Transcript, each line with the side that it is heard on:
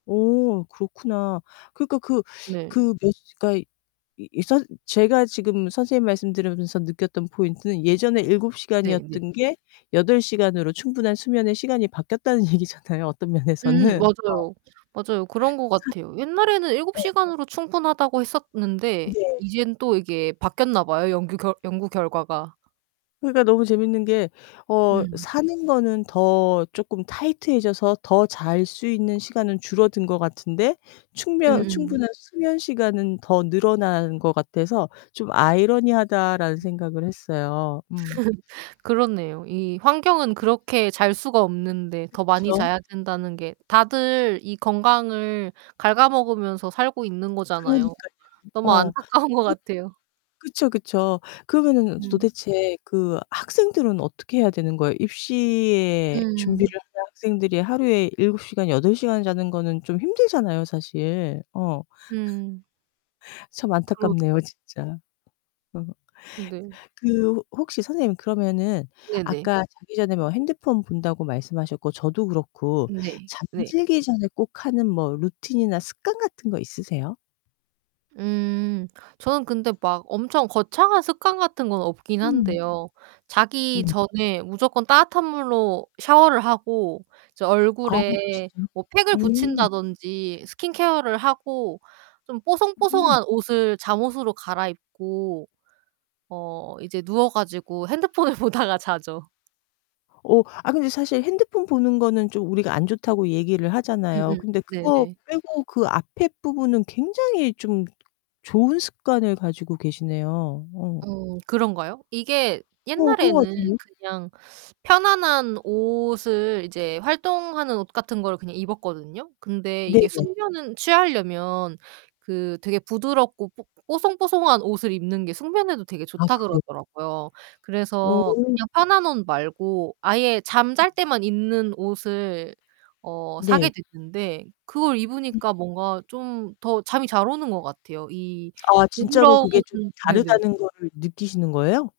left: 오 그렇구나. 그러니까 그
right: 네.
left: 그 몇 시 그러니까 이 이 선 제가 지금 선생님 말씀 들으면서 느꼈던 포인트는 예전에 7
right: 네네.
left: 시간이었던 게 8 시간으로 충분한 수면의 시간이 바뀌었다는 얘기잖아요, 어떤
right: 음,
left: 면에서는 어.
right: 맞아요. 맞아요. 그런 것
left: 산
right: 같아요. 옛날에는 7
left: 네.
right: 시간으로 충분하다고 했었는데
left: 네.
right: 이젠 또 이게 바뀌었나 봐요. 연규 결 연구 결과가.
left: 그러니까 너무 재밌는게 어
right: 음.
left: '사는 거는 더 쪼끔 타이트해져서 더 잘 수 있는 시간은 줄어든 것 같은데 충면
right: 음음.
left: 충분한 수면 시간은 더 늘어난 것 같아서 좀 아이러니하다.'라는 생각을 했어요. 음.
right: 그렇네요. 이 환경은 그렇게 잘 수가 없는데 더 많이
left: 그쵸.
right: 자야 된다는 게 다들 이 건강을 갉아먹으면서 살고 있는 거잖아요.
left: 그러니깐요.
right: 너무
left: 어.
right: 안타까운 것
left: 그리고
right: 같아요.
left: 그쵸, 그쵸. 그러면은
right: 음.
left: 도대체 그 학생들은 어떻게 해야 되는 거예요? 입시에 준비를
right: 음.
left: 하는 학생들이 하루에 7 시간 8 시간 자는 거는 좀 힘들잖아요, 사실 어.
right: 음.
left: 참 안타깝네요,
right: 그렇죠.
left: 진짜. 음.
right: 근데
left: 그 혹시 선생님 그러면은
right: 네네.
left: 아까 자기 전에 뭐 핸드폰 본다고 말씀하셨고 저도 그렇고
right: 네. 네.
left: 잠들기 전에 꼭 하는 뭐 루틴이나 습관 같은 거 있으세요?
right: 음 저는 근데 막 엄청 거창한 습관 같은 건 없긴
left: 음.
right: 한데요 자기
left: 네.
right: 전에 무조건 따뜻한 물로 샤워를 하고 이제
left: 아 진짜요?
right: 얼굴에 뭐 팩을
left: 음.
right: 붙인다든지 스킨 케어를 하고 좀
left: 음.
right: 뽀송뽀송한 옷을 잠옷으로 갈아입고 어 이제 누워 가지고 핸드폰을 보다가 자죠.
left: 오. 아 근데 사실 핸드폰 보는 거는 좀 우리가 안 좋다고 얘기를 하잖아요.
right: 음음
left: 근데 그거
right: 네네.
left: 빼고 그 앞에 부분은 굉장히 좀 좋은 습관을 가지고 계시네요. 어.
right: 어 그런가요? 이게
left: 어 그런 거
right: 옛날에는
left: 같은데요?
right: 그냥 편안한 옷을 이제 활동하는 옷 같은 거를 그냥 입었거든요. 근데 이게
left: 네네.
right: 숙면은 취하려면 그 되게 부드럽고 뽀 뽀송뽀송한 옷을 입는 게 숙면에도 되게
left: 아
right: 좋다
left: 그래요?
right: 그러더라고요. 그래서
left: 오.
right: 그냥 편한 옷 말고 아예 잠 잘 때만 입는 옷을 어 사게
left: 네.
right: 됐는데 그걸
left: 음.
right: 입으니까 뭔가 좀 더 잠이 잘 오는 것 같아요. 이
left: 아 진짜로
right: 부드러운
left: 그게 좀
right: 네네.
left: 다르다는 거를 느끼시는 거예요?